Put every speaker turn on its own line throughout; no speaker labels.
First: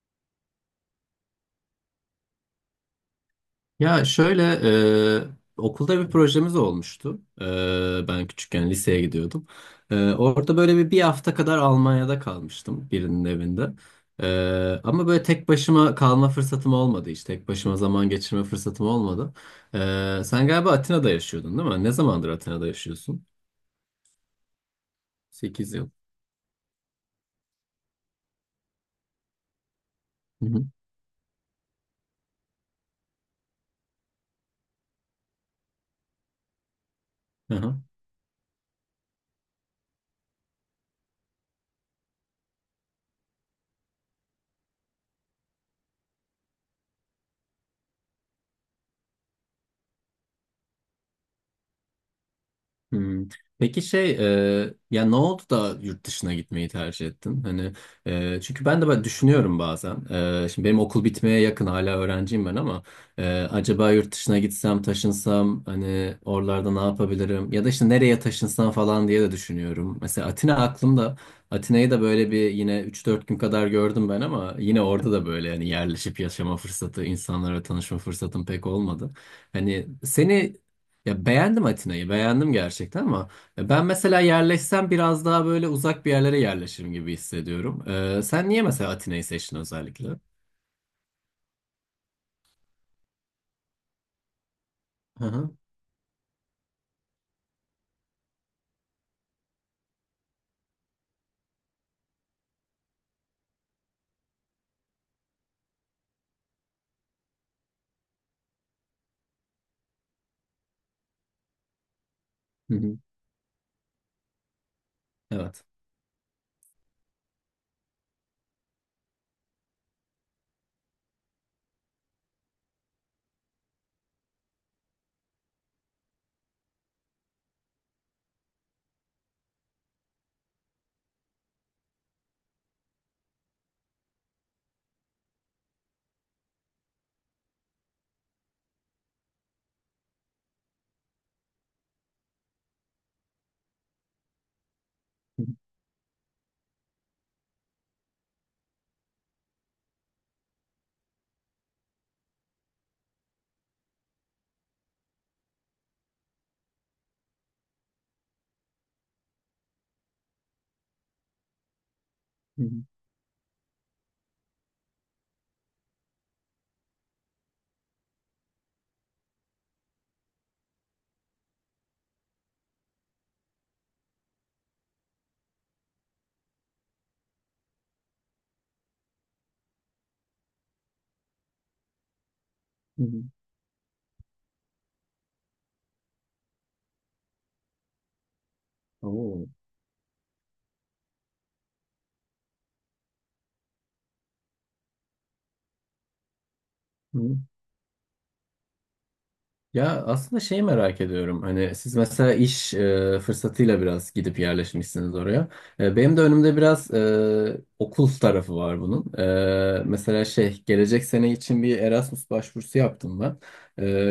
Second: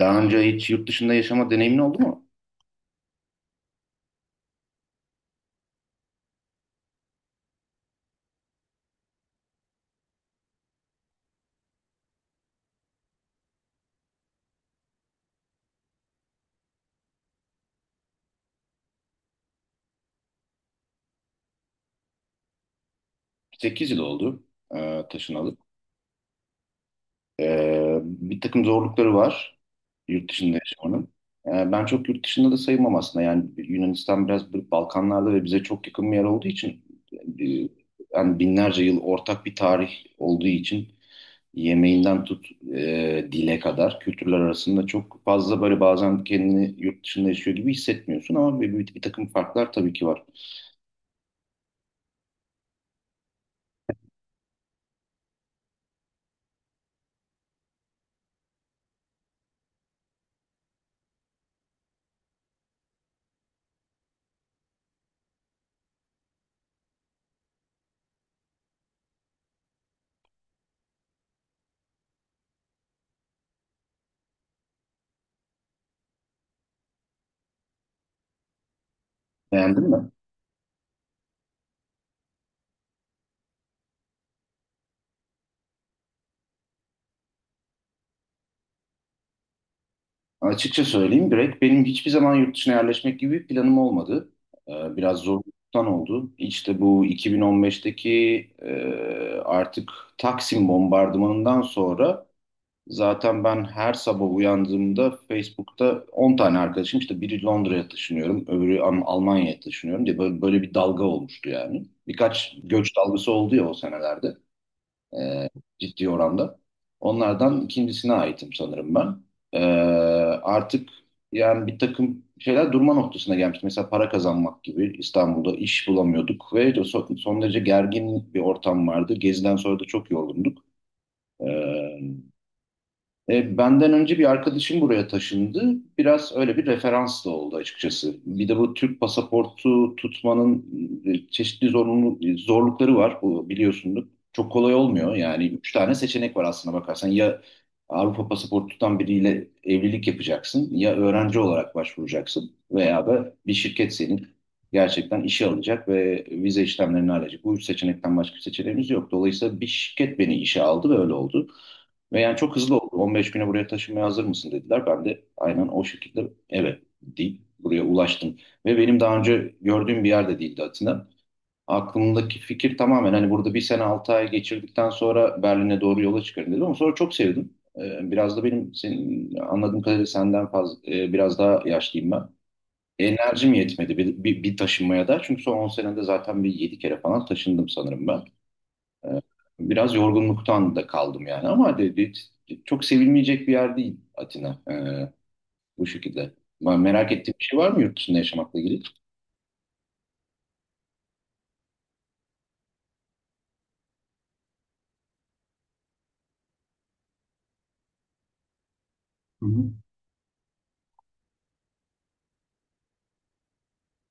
Daha önce hiç yurt dışında yaşama deneyimin oldu mu?
Ya şöyle okulda bir projemiz olmuştu. Ben küçükken liseye gidiyordum. Orada böyle bir hafta kadar Almanya'da kalmıştım birinin evinde. Ama böyle tek başıma kalma fırsatım olmadı işte. Tek başıma zaman geçirme fırsatım olmadı. Sen galiba Atina'da yaşıyordun değil mi? Ne zamandır Atina'da yaşıyorsun?
8 yıl oldu, taşınalı.
8 yıl.
Bir takım zorlukları var yurt
Hı
dışında
hı.
yaşamanın. Ben çok yurt dışında da sayılmam aslında. Yani Yunanistan biraz bir Balkanlarda ve bize çok yakın bir yer olduğu için e,
Hı hı.
yani binlerce yıl ortak bir tarih olduğu için yemeğinden tut dile kadar kültürler arasında çok fazla böyle bazen kendini yurt dışında yaşıyor gibi hissetmiyorsun ama bir takım farklar tabii ki var.
Hmm. Peki ya ne oldu da yurt dışına gitmeyi tercih ettin? Hani çünkü ben de böyle düşünüyorum bazen. Şimdi benim okul bitmeye yakın hala öğrenciyim ben ama acaba yurt dışına gitsem taşınsam hani oralarda ne yapabilirim? Ya da işte nereye taşınsam falan diye de düşünüyorum. Mesela Atina aklımda. Atina'yı da böyle bir yine 3-4 gün kadar gördüm ben ama yine orada da böyle hani yerleşip yaşama fırsatı, insanlara tanışma fırsatım pek olmadı. Hani
Beğendin mi?
seni, ya beğendim Atina'yı, beğendim gerçekten ama ya ben mesela yerleşsem biraz daha böyle uzak bir yerlere yerleşirim gibi hissediyorum. Sen niye mesela Atina'yı seçtin özellikle? Hı
Açıkça söyleyeyim, direkt benim hiçbir zaman yurt dışına yerleşmek gibi bir planım olmadı. Biraz
hı.
zorluktan oldu. İşte bu 2015'teki e, artık Taksim bombardımanından sonra zaten ben her sabah uyandığımda Facebook'ta 10 tane arkadaşım işte biri Londra'ya taşınıyorum, öbürü Almanya'ya taşınıyorum diye böyle, böyle bir dalga olmuştu yani. Birkaç
Hı
göç
hı.
dalgası oldu ya o senelerde e,
Evet.
ciddi oranda. Onlardan ikincisine aitim sanırım ben. E, Artık yani bir takım şeyler durma noktasına gelmişti. Mesela para kazanmak gibi, İstanbul'da iş bulamıyorduk ve de son derece gergin bir ortam vardı. Geziden sonra da çok yorgunduk. E, Benden önce bir arkadaşım buraya taşındı. Biraz öyle bir referans da oldu açıkçası. Bir de bu Türk pasaportu tutmanın çeşitli zorunlu, zorlukları var. Bu, biliyorsunuz. Çok kolay olmuyor. Yani üç tane seçenek var aslına bakarsan. Ya Avrupa pasaportu tutan biriyle evlilik yapacaksın, ya öğrenci olarak başvuracaksın, veya da bir şirket senin gerçekten işe alacak ve vize işlemlerini halledecek. Bu üç seçenekten başka bir seçeneğimiz yok. Dolayısıyla bir şirket beni işe aldı ve öyle oldu. Ve yani çok
Hı hı.
hızlı oldu. 15 güne buraya taşınmaya hazır mısın dediler. Ben de aynen o şekilde evet deyip buraya ulaştım. Ve benim daha önce gördüğüm bir yerde değildi Atina. Aklımdaki fikir tamamen hani burada bir sene 6 ay geçirdikten sonra Berlin'e doğru yola çıkarım dedim. Ama sonra çok sevdim. Biraz da benim, senin anladığım kadarıyla senden fazla, biraz daha yaşlıyım ben.
Hı hı.
Enerjim yetmedi bir taşınmaya da. Çünkü son 10 senede zaten bir 7 kere falan taşındım sanırım ben. Ee, Biraz yorgunluktan da kaldım yani, ama dedi, çok sevilmeyecek bir yer değil Atina, bu şekilde. Ben, merak ettiğim
Oo.
bir şey var mı yurt dışında yaşamakla ilgili?
Ya aslında şey merak ediyorum. Hani siz mesela iş fırsatıyla biraz gidip yerleşmişsiniz oraya. Benim de önümde biraz okul tarafı var bunun.
Hı hı.
Mesela şey, gelecek sene için bir Erasmus başvurusu yaptım ben.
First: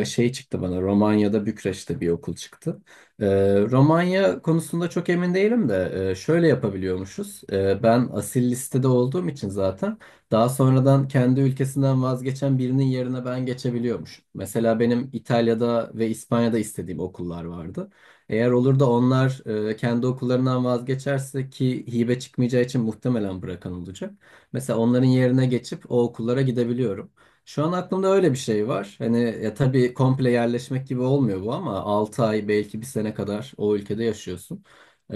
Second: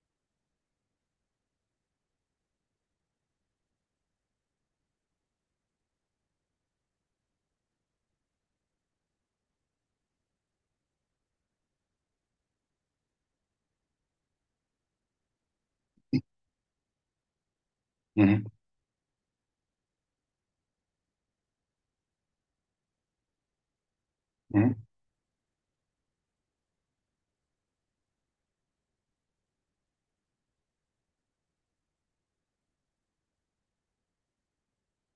Şey çıktı bana, Romanya'da Bükreş'te bir okul çıktı. E, Romanya konusunda çok emin değilim de şöyle yapabiliyormuşuz. Ben asil listede olduğum için zaten. Daha sonradan kendi ülkesinden vazgeçen birinin yerine ben geçebiliyormuş. Mesela benim İtalya'da ve İspanya'da istediğim okullar vardı.
Hı hı.
Eğer olur da onlar kendi okullarından vazgeçerse, ki hibe çıkmayacağı için muhtemelen bırakan olacak,
Hı hı.
mesela onların yerine geçip o okullara gidebiliyorum. Şu an aklımda öyle bir şey var. Hani, ya tabii komple yerleşmek gibi olmuyor bu ama 6 ay, belki bir sene kadar o ülkede yaşıyorsun. Ee,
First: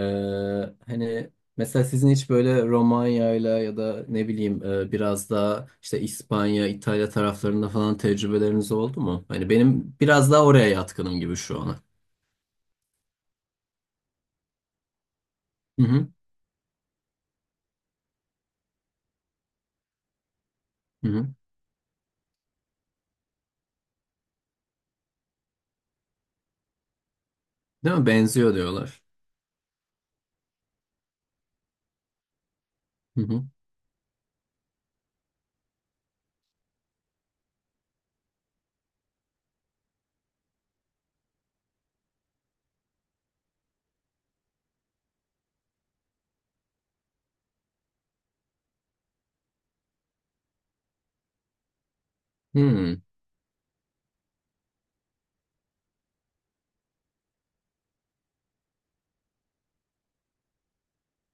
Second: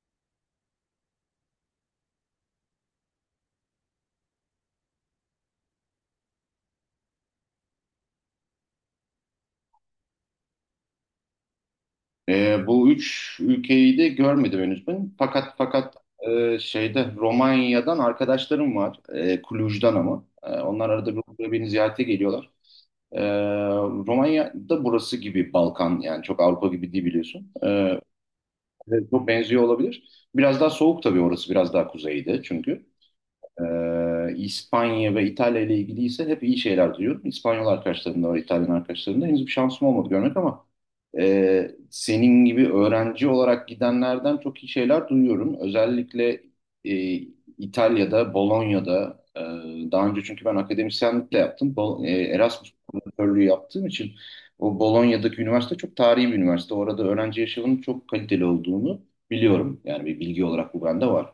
hani, mesela sizin hiç böyle Romanya'yla ya da ne bileyim biraz daha işte İspanya, İtalya taraflarında falan tecrübeleriniz oldu mu? Hani benim biraz daha oraya yatkınım gibi şu ana.
Bu üç ülkeyi de görmedim henüz ben. Fakat
Hı
fakat
hı,
şeyde, Romanya'dan arkadaşlarım var. Cluj'dan ama. Onlar
hı
arada bir
hı.
buraya beni ziyarete geliyorlar. Ee, Romanya da burası gibi Balkan, yani çok Avrupa gibi değil biliyorsun.
Değil mi? Benziyor diyorlar.
Evet, çok benziyor olabilir. Biraz daha soğuk tabii orası, biraz daha kuzeyde çünkü.
Hı hı.
İspanya ve İtalya ile ilgili ise hep iyi şeyler duyuyorum. İspanyol arkadaşlarımda ve İtalyan arkadaşlarımda henüz bir şansım olmadı görmek, ama senin gibi öğrenci olarak gidenlerden çok iyi şeyler duyuyorum. Özellikle e, İtalya'da, Bolonya'da, daha önce, çünkü ben akademisyenlik de yaptım.
Hı
Erasmus
hı,
profesörlüğü yaptığım için, o Bolonya'daki üniversite çok tarihi bir üniversite. Orada öğrenci yaşamının çok kaliteli olduğunu biliyorum. Yani bir bilgi olarak bu bende var,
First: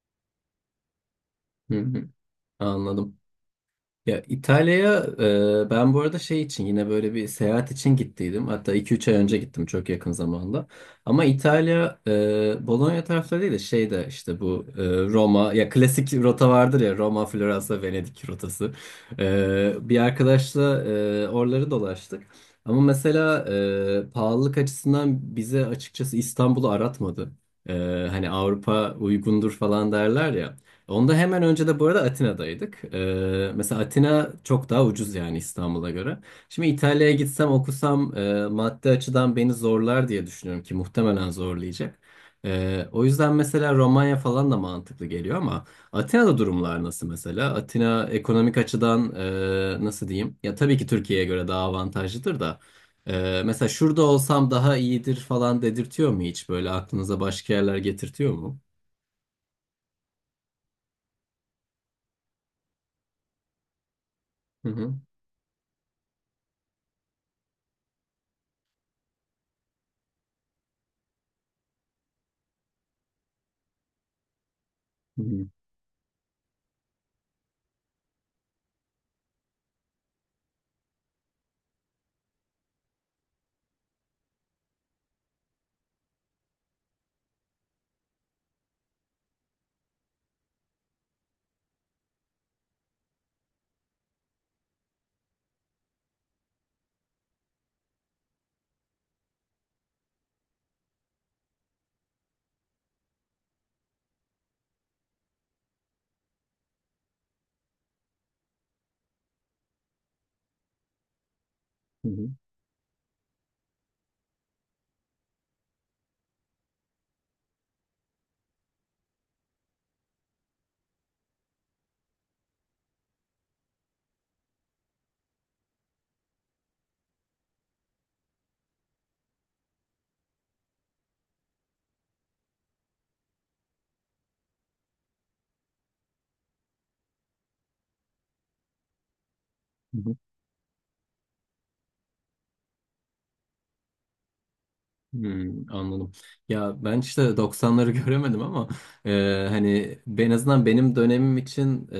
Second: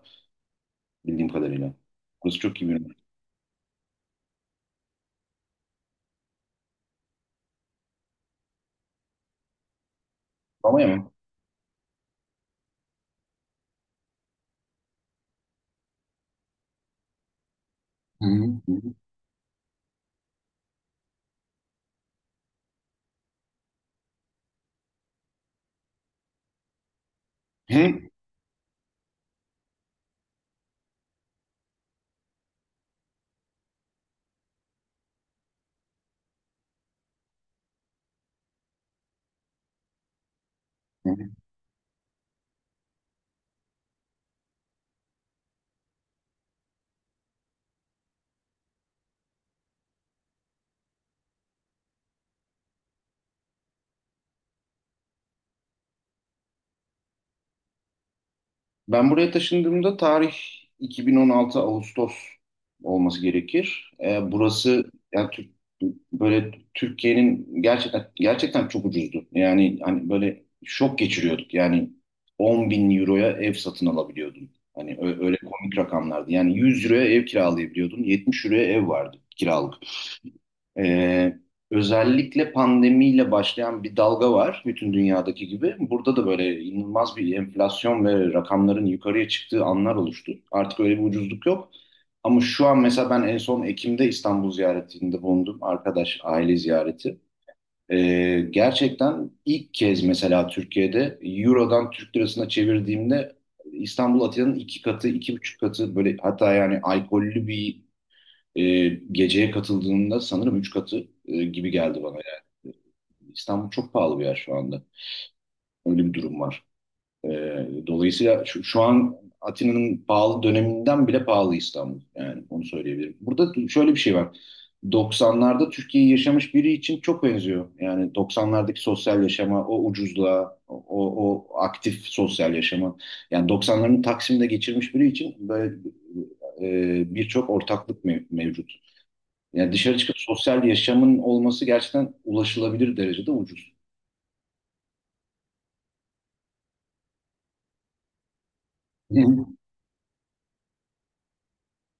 bildiğim kadarıyla.
hı hı.
Burası çok iyi bir üniversite.
Anladım. Ya İtalya'ya ben bu arada şey için, yine böyle bir seyahat için gittiydim. Hatta 2-3 ay önce gittim, çok yakın zamanda.
Roma'ya mı?
Ama İtalya, Bologna tarafları değil de şeyde, işte bu Roma, ya klasik rota vardır ya, Roma, Floransa,
Hı
Venedik
hı.
rotası.
Hı
Bir arkadaşla oraları dolaştık. Ama mesela pahalılık açısından bize açıkçası İstanbul'u aratmadı. E,
hı.
hani Avrupa uygundur falan derler ya. Onda hemen önce de bu arada Atina'daydık. Mesela Atina çok daha ucuz yani, İstanbul'a göre. Şimdi İtalya'ya gitsem okusam maddi açıdan beni zorlar diye düşünüyorum, ki
Hı hı.
muhtemelen zorlayacak. O yüzden mesela Romanya falan da mantıklı geliyor ama Atina'da durumlar nasıl mesela? Atina ekonomik açıdan nasıl diyeyim? Ya, tabii ki Türkiye'ye göre daha avantajlıdır da. Mesela şurada olsam daha iyidir falan dedirtiyor mu hiç? Böyle aklınıza başka yerler getirtiyor mu?
Ben buraya taşındığımda tarih 2016 Ağustos olması gerekir.
Hı
Burası
hı.
yani böyle Türkiye'nin, gerçekten gerçekten çok ucuzdu. Yani hani böyle şok geçiriyorduk. Yani 10 bin euroya ev satın alabiliyordun. Hani
Hı
öyle
hı.
komik rakamlardı. Yani 100 euroya ev kiralayabiliyordun. 70 euroya ev vardı kiralık. Ee, Özellikle pandemiyle başlayan bir dalga var, bütün dünyadaki gibi. Burada da böyle inanılmaz bir enflasyon ve rakamların yukarıya çıktığı anlar oluştu. Artık öyle bir ucuzluk yok. Ama şu an mesela, ben en son Ekim'de İstanbul ziyaretinde bulundum. Arkadaş, aile ziyareti. Gerçekten ilk kez mesela Türkiye'de Euro'dan Türk lirasına çevirdiğimde, İstanbul Atina'nın iki katı, iki buçuk katı böyle, hatta yani alkollü bir geceye katıldığında sanırım 3 katı, gibi geldi
Hı
bana yani. İstanbul çok pahalı bir yer şu anda. Öyle bir durum var. E, Dolayısıyla şu an Atina'nın pahalı döneminden bile pahalı İstanbul. Yani onu söyleyebilirim. Burada şöyle bir şey var. 90'larda Türkiye'yi yaşamış biri için çok benziyor. Yani 90'lardaki sosyal yaşama, o ucuzluğa, o aktif sosyal yaşama. Yani 90'ların Taksim'de geçirmiş biri için böyle birçok ortaklık mevcut. Yani dışarı çıkıp
hı.
sosyal yaşamın olması gerçekten ulaşılabilir derecede ucuz.
Hmm, anladım. Ya ben işte 90'ları göremedim ama
Hı.
hani en azından benim dönemim için,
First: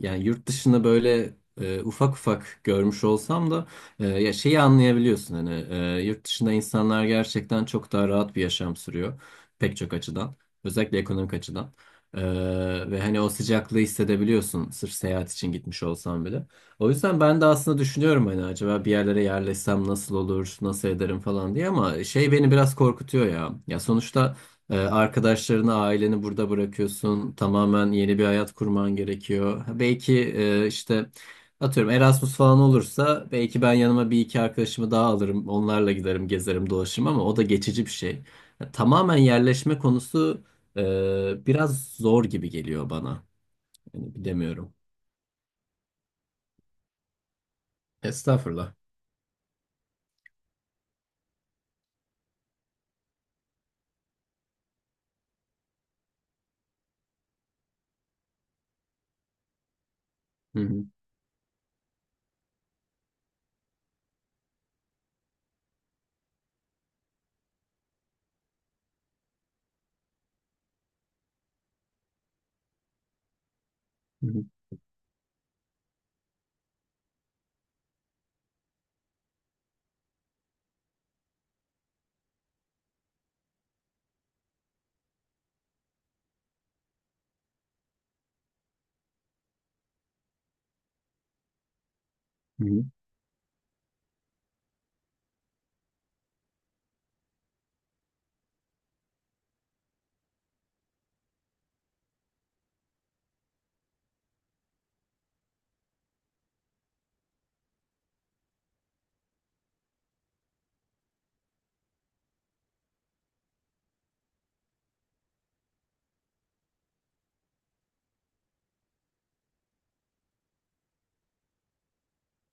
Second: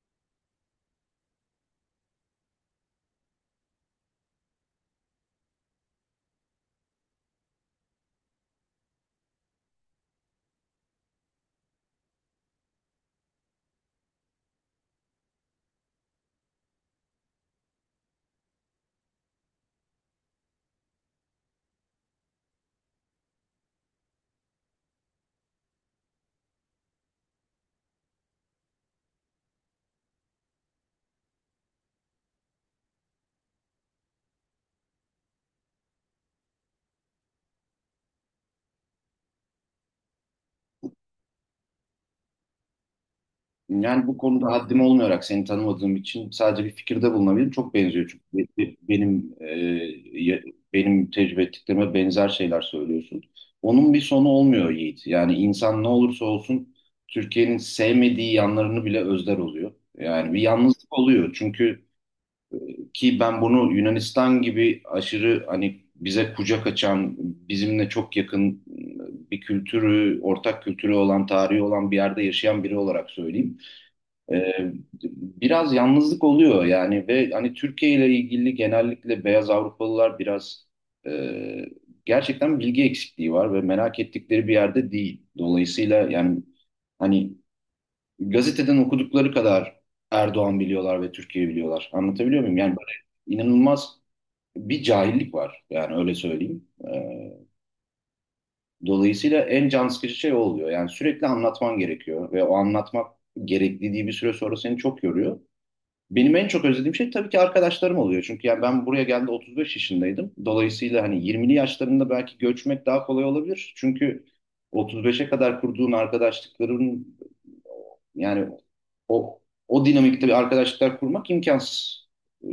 yani yurt dışını böyle ufak ufak görmüş olsam da, ya şeyi anlayabiliyorsun hani, yurt dışında insanlar gerçekten çok daha rahat bir yaşam sürüyor, pek çok açıdan, özellikle ekonomik açıdan. E, ve hani o sıcaklığı hissedebiliyorsun sırf seyahat için gitmiş olsam bile. O yüzden ben de aslında düşünüyorum, hani acaba bir yerlere yerleşsem nasıl olur, nasıl ederim falan diye, ama şey beni biraz korkutuyor ya. Ya sonuçta arkadaşlarını, aileni burada bırakıyorsun. Tamamen yeni bir hayat kurman gerekiyor. Ha, belki işte atıyorum Erasmus falan olursa belki ben yanıma bir iki arkadaşımı daha alırım. Onlarla giderim, gezerim, dolaşırım ama o da geçici bir şey. Ya, tamamen yerleşme konusu biraz zor gibi geliyor bana.
Yani
Yani
bu konuda
bilemiyorum.
haddim olmayarak, seni tanımadığım için sadece bir fikirde bulunabilirim. Çok benziyor, çünkü
Estağfurullah.
benim ya- benim tecrübe ettiklerime benzer şeyler söylüyorsun. Onun bir sonu olmuyor Yiğit. Yani insan ne olursa olsun, Türkiye'nin sevmediği yanlarını bile özler oluyor. Yani bir
Hı hı.
yalnızlık oluyor. Ki ben bunu Yunanistan gibi aşırı hani bize kucak açan, bizimle çok yakın bir kültürü, ortak kültürü olan, tarihi olan bir yerde yaşayan biri olarak söyleyeyim.
Hı hı.
Ee, Biraz yalnızlık oluyor yani, ve hani Türkiye ile ilgili genellikle beyaz Avrupalılar biraz e, gerçekten bilgi eksikliği var ve merak ettikleri bir yerde değil. Dolayısıyla yani hani gazeteden okudukları kadar Erdoğan biliyorlar ve Türkiye biliyorlar. Anlatabiliyor muyum?
Hı
Yani
hı,
böyle inanılmaz bir cahillik var. Yani öyle söyleyeyim. Ee, Dolayısıyla en can sıkıcı şey o oluyor. Yani sürekli anlatman gerekiyor ve o anlatmak gerekliliği bir süre sonra seni çok yoruyor. Benim en çok özlediğim şey tabii ki arkadaşlarım oluyor. Çünkü yani, ben buraya geldiğimde 35 yaşındaydım. Dolayısıyla hani 20'li yaşlarında belki göçmek daha kolay olabilir. Çünkü 35'e kadar kurduğun arkadaşlıkların, yani o o dinamikte bir arkadaşlıklar kurmak imkansız,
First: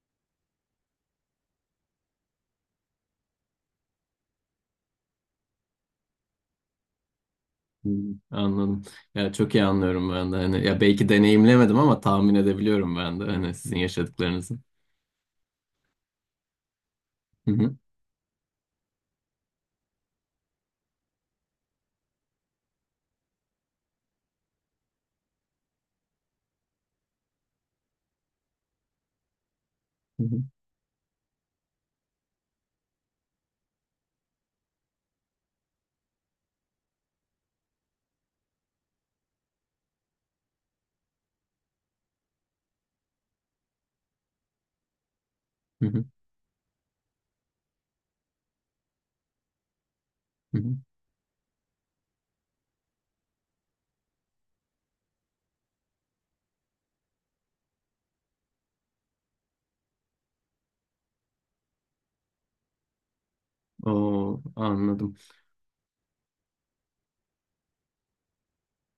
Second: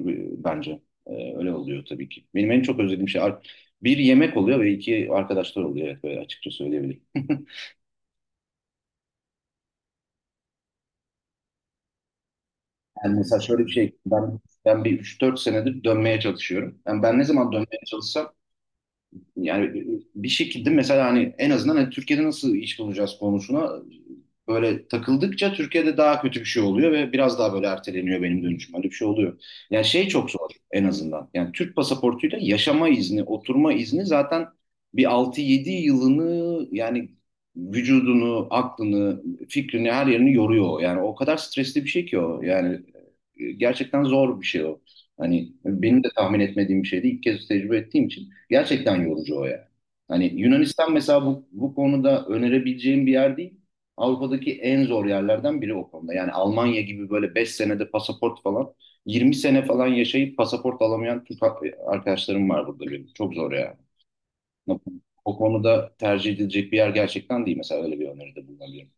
bence. Öyle oluyor tabii ki. Benim en çok özlediğim şey bir yemek oluyor ve iki arkadaşlar oluyor. Evet, böyle açıkça söyleyebilirim.
hı hı. Anladım. Ya çok iyi anlıyorum ben de. Hani, ya belki deneyimlemedim ama tahmin edebiliyorum
Yani
ben de
mesela
hani
şöyle bir
sizin
şey, ben
yaşadıklarınızı.
ben bir üç dört senedir dönmeye çalışıyorum. Yani ben ne zaman
Hı hı,
dönmeye çalışsam yani bir şekilde mesela, hani en azından hani Türkiye'de nasıl iş bulacağız konusuna böyle takıldıkça, Türkiye'de daha kötü bir şey oluyor ve biraz daha böyle erteleniyor benim dönüşüm. Öyle bir şey oluyor. Yani şey
hı
çok
hı,
zor en azından. Yani Türk pasaportuyla yaşama izni, oturma izni zaten bir altı yedi yılını yani, vücudunu, aklını, fikrini, her yerini yoruyor. Yani o kadar stresli bir şey ki o. Yani gerçekten zor bir şey o. Hani
hı
benim
hı,
de tahmin etmediğim bir şeydi, İlk kez tecrübe ettiğim için. Gerçekten yorucu o ya. Hani
hı hı.
Yunanistan mesela bu konuda önerebileceğim bir yer değil. Avrupa'daki en zor yerlerden biri o konuda. Yani Almanya gibi böyle 5 senede pasaport falan, 20 sene falan yaşayıp pasaport alamayan Türk arkadaşlarım var burada benim. Çok zor ya.
Oo, anladım.
O konuda tercih edilecek bir yer gerçekten değil. Mesela öyle bir öneride bulunabilirim.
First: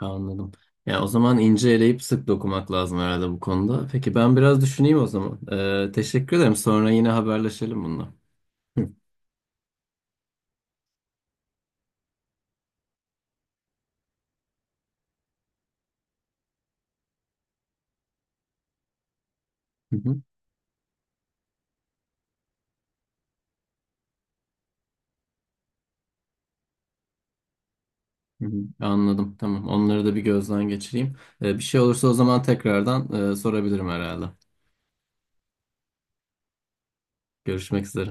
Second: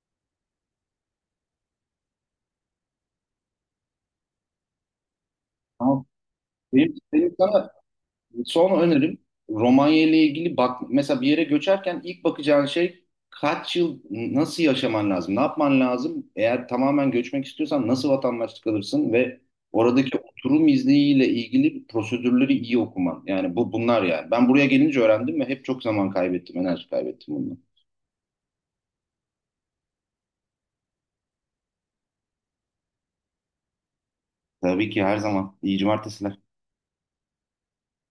Anladım. Ya o zaman ince eleyip sık dokumak lazım herhalde bu konuda. Peki ben biraz düşüneyim o zaman. Ee,
Ama
teşekkür ederim. Sonra
benim,
yine
benim sana
haberleşelim bununla.
son
Hı
önerim, Romanya ile ilgili bak mesela, bir yere göçerken ilk bakacağın şey, kaç yıl nasıl yaşaman lazım? Ne yapman lazım? Eğer tamamen göçmek istiyorsan nasıl vatandaşlık alırsın ve
hı,
oradaki
hı
oturum izniyle ilgili prosedürleri iyi okuman. Yani bu bunlar yani. Ben buraya gelince öğrendim ve hep çok zaman kaybettim, enerji kaybettim bundan.
hı. Hı. Anladım. Tamam. Onları da bir gözden geçireyim. Bir şey olursa o zaman tekrardan sorabilirim herhalde.
Tabii ki, her zaman. İyi cumartesiler.
Görüşmek üzere.